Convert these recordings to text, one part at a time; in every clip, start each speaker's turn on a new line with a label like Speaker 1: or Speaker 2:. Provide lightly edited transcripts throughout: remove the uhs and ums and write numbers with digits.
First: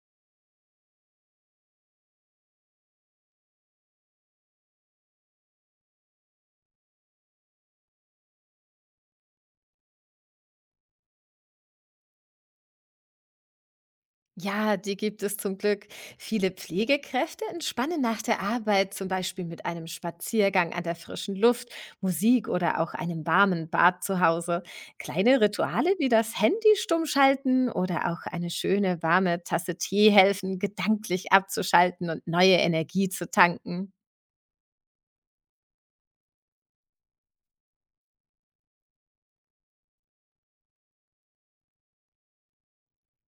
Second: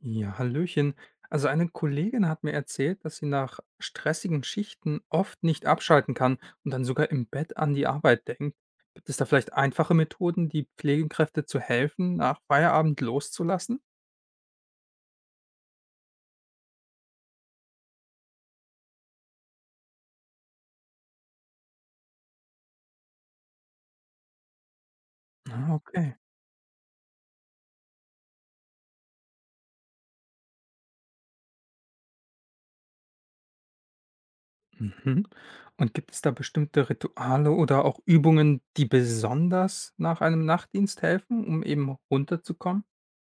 Speaker 1: Ja, hallöchen. Also eine Kollegin hat mir erzählt, dass sie nach stressigen Schichten oft nicht abschalten kann und dann sogar im Bett an die Arbeit denkt. Gibt es da vielleicht einfache Methoden, die Pflegekräfte zu helfen, nach Feierabend loszulassen?
Speaker 2: Ja, die gibt es zum Glück. Viele Pflegekräfte entspannen nach der Arbeit, zum Beispiel mit einem Spaziergang an der frischen Luft, Musik oder auch einem warmen Bad zu Hause. Kleine
Speaker 1: Ah,
Speaker 2: Rituale wie
Speaker 1: okay.
Speaker 2: das Handy stummschalten oder auch eine schöne warme Tasse Tee helfen, gedanklich abzuschalten und neue Energie zu tanken.
Speaker 1: Mhm. Und gibt es da bestimmte Rituale oder auch Übungen, die besonders nach einem Nachtdienst helfen, um eben runterzukommen?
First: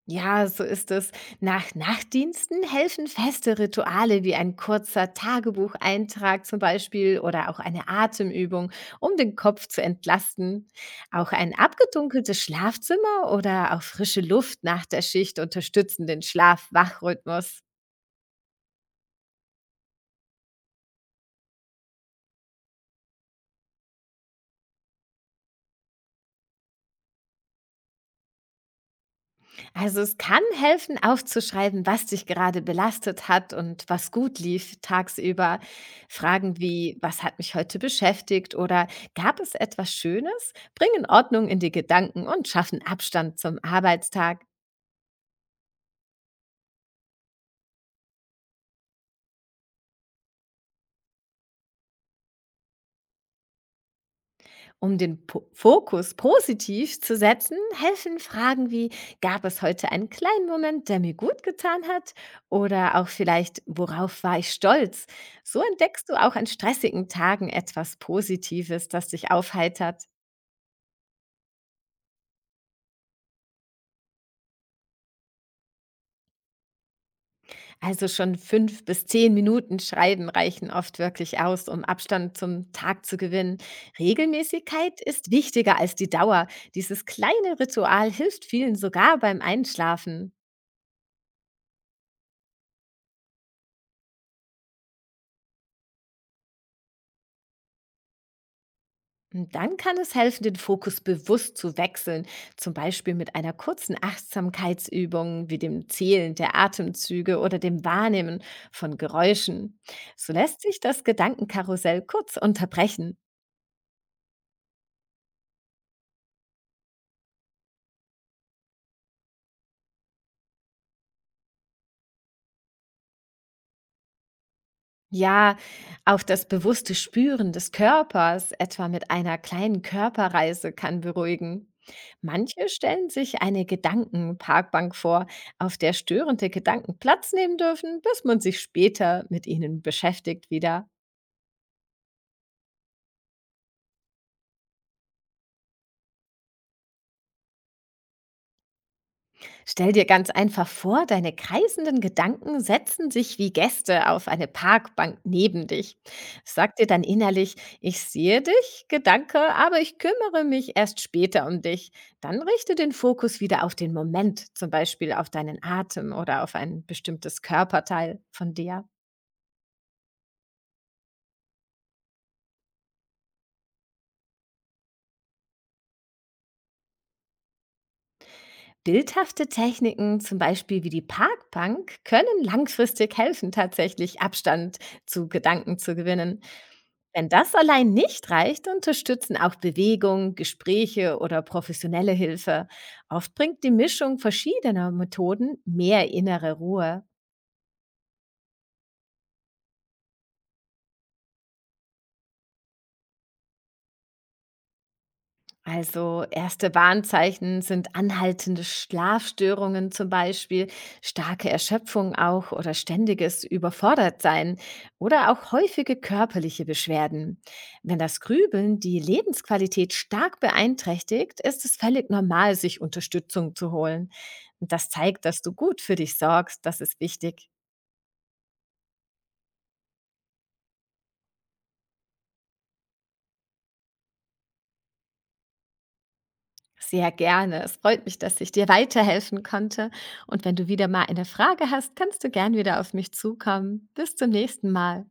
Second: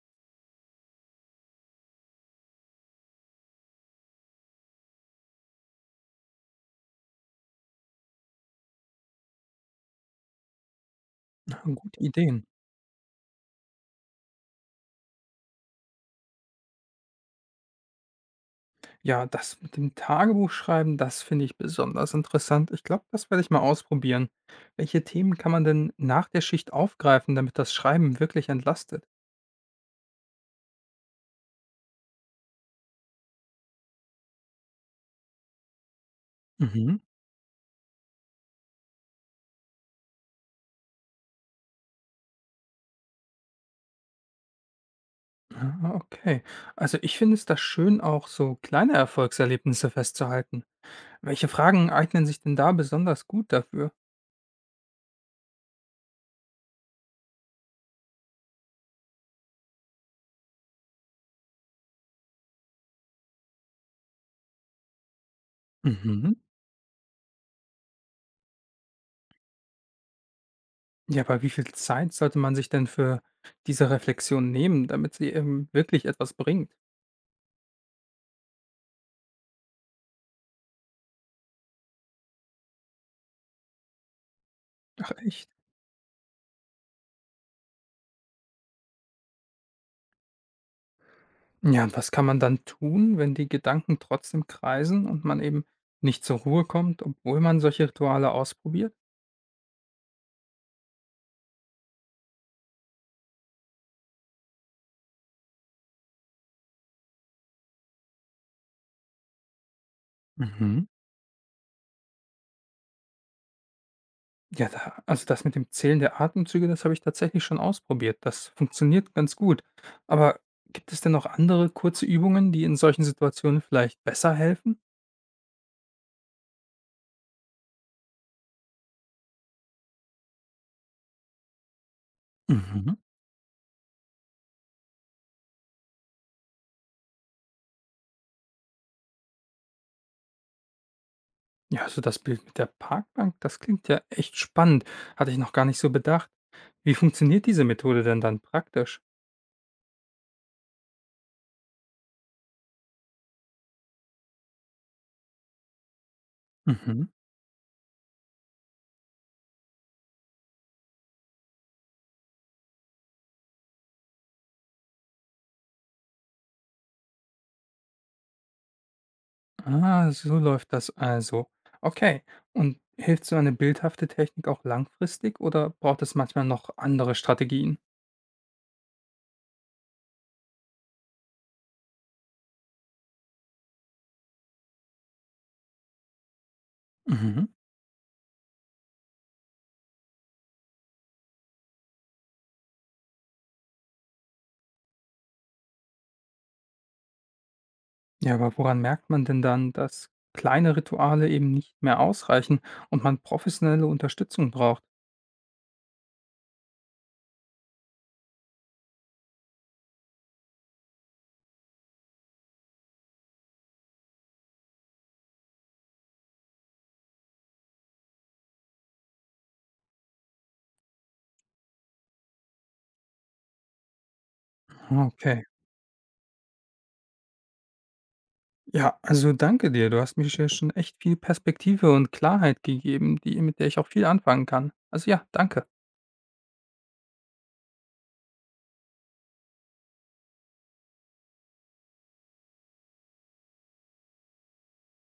Speaker 2: Ja, so ist es. Nach Nachtdiensten helfen feste Rituale wie ein kurzer Tagebucheintrag zum Beispiel oder auch eine Atemübung, um den Kopf zu entlasten. Auch ein
Speaker 1: Ah, gute
Speaker 2: abgedunkeltes
Speaker 1: Ideen.
Speaker 2: Schlafzimmer oder auch frische Luft nach der Schicht unterstützen den Schlaf-Wachrhythmus.
Speaker 1: Ja, das mit dem Tagebuchschreiben, das finde ich besonders interessant. Ich glaube, das werde ich mal ausprobieren. Welche Themen kann man denn nach der Schicht aufgreifen, damit das Schreiben wirklich entlastet?
Speaker 2: Also es kann helfen, aufzuschreiben, was dich gerade belastet hat und was gut lief tagsüber. Fragen wie,
Speaker 1: Mhm.
Speaker 2: was hat mich heute beschäftigt oder gab es etwas Schönes, bringen Ordnung in die Gedanken und schaffen Abstand zum Arbeitstag.
Speaker 1: Ah, okay. Also ich finde es da schön, auch so kleine Erfolgserlebnisse festzuhalten. Welche Fragen eignen sich denn da besonders gut dafür?
Speaker 2: Um den po Fokus positiv zu setzen, helfen Fragen wie, gab es heute einen kleinen Moment, der mir gut getan hat? Oder auch vielleicht, worauf war ich stolz? So entdeckst du
Speaker 1: Mhm.
Speaker 2: auch an stressigen Tagen etwas Positives, das dich aufheitert.
Speaker 1: Ja, aber wie viel Zeit sollte man sich denn für diese Reflexion nehmen, damit sie eben wirklich etwas bringt?
Speaker 2: Also schon 5 bis 10 Minuten Schreiben reichen oft wirklich aus, um Abstand zum Tag zu gewinnen. Regelmäßigkeit
Speaker 1: Ach
Speaker 2: ist
Speaker 1: echt?
Speaker 2: wichtiger als die Dauer. Dieses kleine Ritual hilft vielen sogar beim Einschlafen.
Speaker 1: Ja, und was kann man dann tun, wenn die Gedanken trotzdem kreisen und man eben nicht zur Ruhe kommt, obwohl man solche Rituale ausprobiert?
Speaker 2: Und dann kann es helfen, den Fokus bewusst zu wechseln, zum Beispiel mit einer kurzen Achtsamkeitsübung wie dem Zählen der Atemzüge oder dem Wahrnehmen von Geräuschen. So lässt sich
Speaker 1: Mhm.
Speaker 2: das Gedankenkarussell kurz unterbrechen.
Speaker 1: Ja, da, also das mit dem Zählen der Atemzüge, das habe ich tatsächlich schon ausprobiert. Das funktioniert ganz gut. Aber gibt es denn noch andere kurze Übungen, die in solchen Situationen vielleicht besser helfen?
Speaker 2: Ja, auch das bewusste Spüren des Körpers, etwa mit einer kleinen Körperreise, kann beruhigen. Manche
Speaker 1: Mhm.
Speaker 2: stellen sich eine Gedankenparkbank vor, auf der störende Gedanken Platz nehmen dürfen, bis man sich später mit ihnen beschäftigt wieder.
Speaker 1: Ja, also das Bild mit der Parkbank, das klingt ja echt spannend. Hatte ich noch gar nicht so bedacht. Wie funktioniert diese Methode denn dann praktisch?
Speaker 2: Stell dir ganz einfach vor, deine kreisenden Gedanken setzen sich wie Gäste auf eine Parkbank neben dich. Sag dir dann
Speaker 1: Mhm.
Speaker 2: innerlich, ich sehe dich, Gedanke, aber ich kümmere mich erst später um dich. Dann richte den Fokus wieder auf den Moment, zum Beispiel auf deinen Atem oder auf ein bestimmtes Körperteil von dir.
Speaker 1: Ah, so läuft das also. Okay. Und hilft so eine bildhafte Technik auch langfristig oder braucht es manchmal noch andere Strategien?
Speaker 2: Bildhafte Techniken, zum Beispiel wie die Parkbank, können langfristig helfen, tatsächlich Abstand zu Gedanken zu gewinnen. Wenn
Speaker 1: Mhm.
Speaker 2: das allein nicht reicht, unterstützen auch Bewegung, Gespräche oder professionelle Hilfe. Oft bringt die Mischung verschiedener Methoden mehr innere Ruhe.
Speaker 1: Ja, aber woran merkt man denn dann, dass kleine Rituale eben nicht mehr ausreichen und man professionelle Unterstützung braucht?
Speaker 2: Also erste Warnzeichen sind anhaltende Schlafstörungen zum Beispiel, starke Erschöpfung auch oder ständiges Überfordertsein oder auch häufige körperliche Beschwerden. Wenn das Grübeln die Lebensqualität stark beeinträchtigt, ist es völlig normal, sich Unterstützung zu holen. Und das
Speaker 1: Ah,
Speaker 2: zeigt, dass
Speaker 1: okay.
Speaker 2: du gut für dich sorgst, das ist wichtig.
Speaker 1: Ja, also danke dir. Du hast mir hier schon echt viel Perspektive und Klarheit gegeben, die, mit der ich auch viel anfangen kann. Also ja, danke.
Speaker 2: Sehr gerne. Es freut mich, dass ich dir weiterhelfen konnte. Und wenn du wieder mal eine Frage hast, kannst du gern wieder auf mich zukommen. Bis zum nächsten Mal.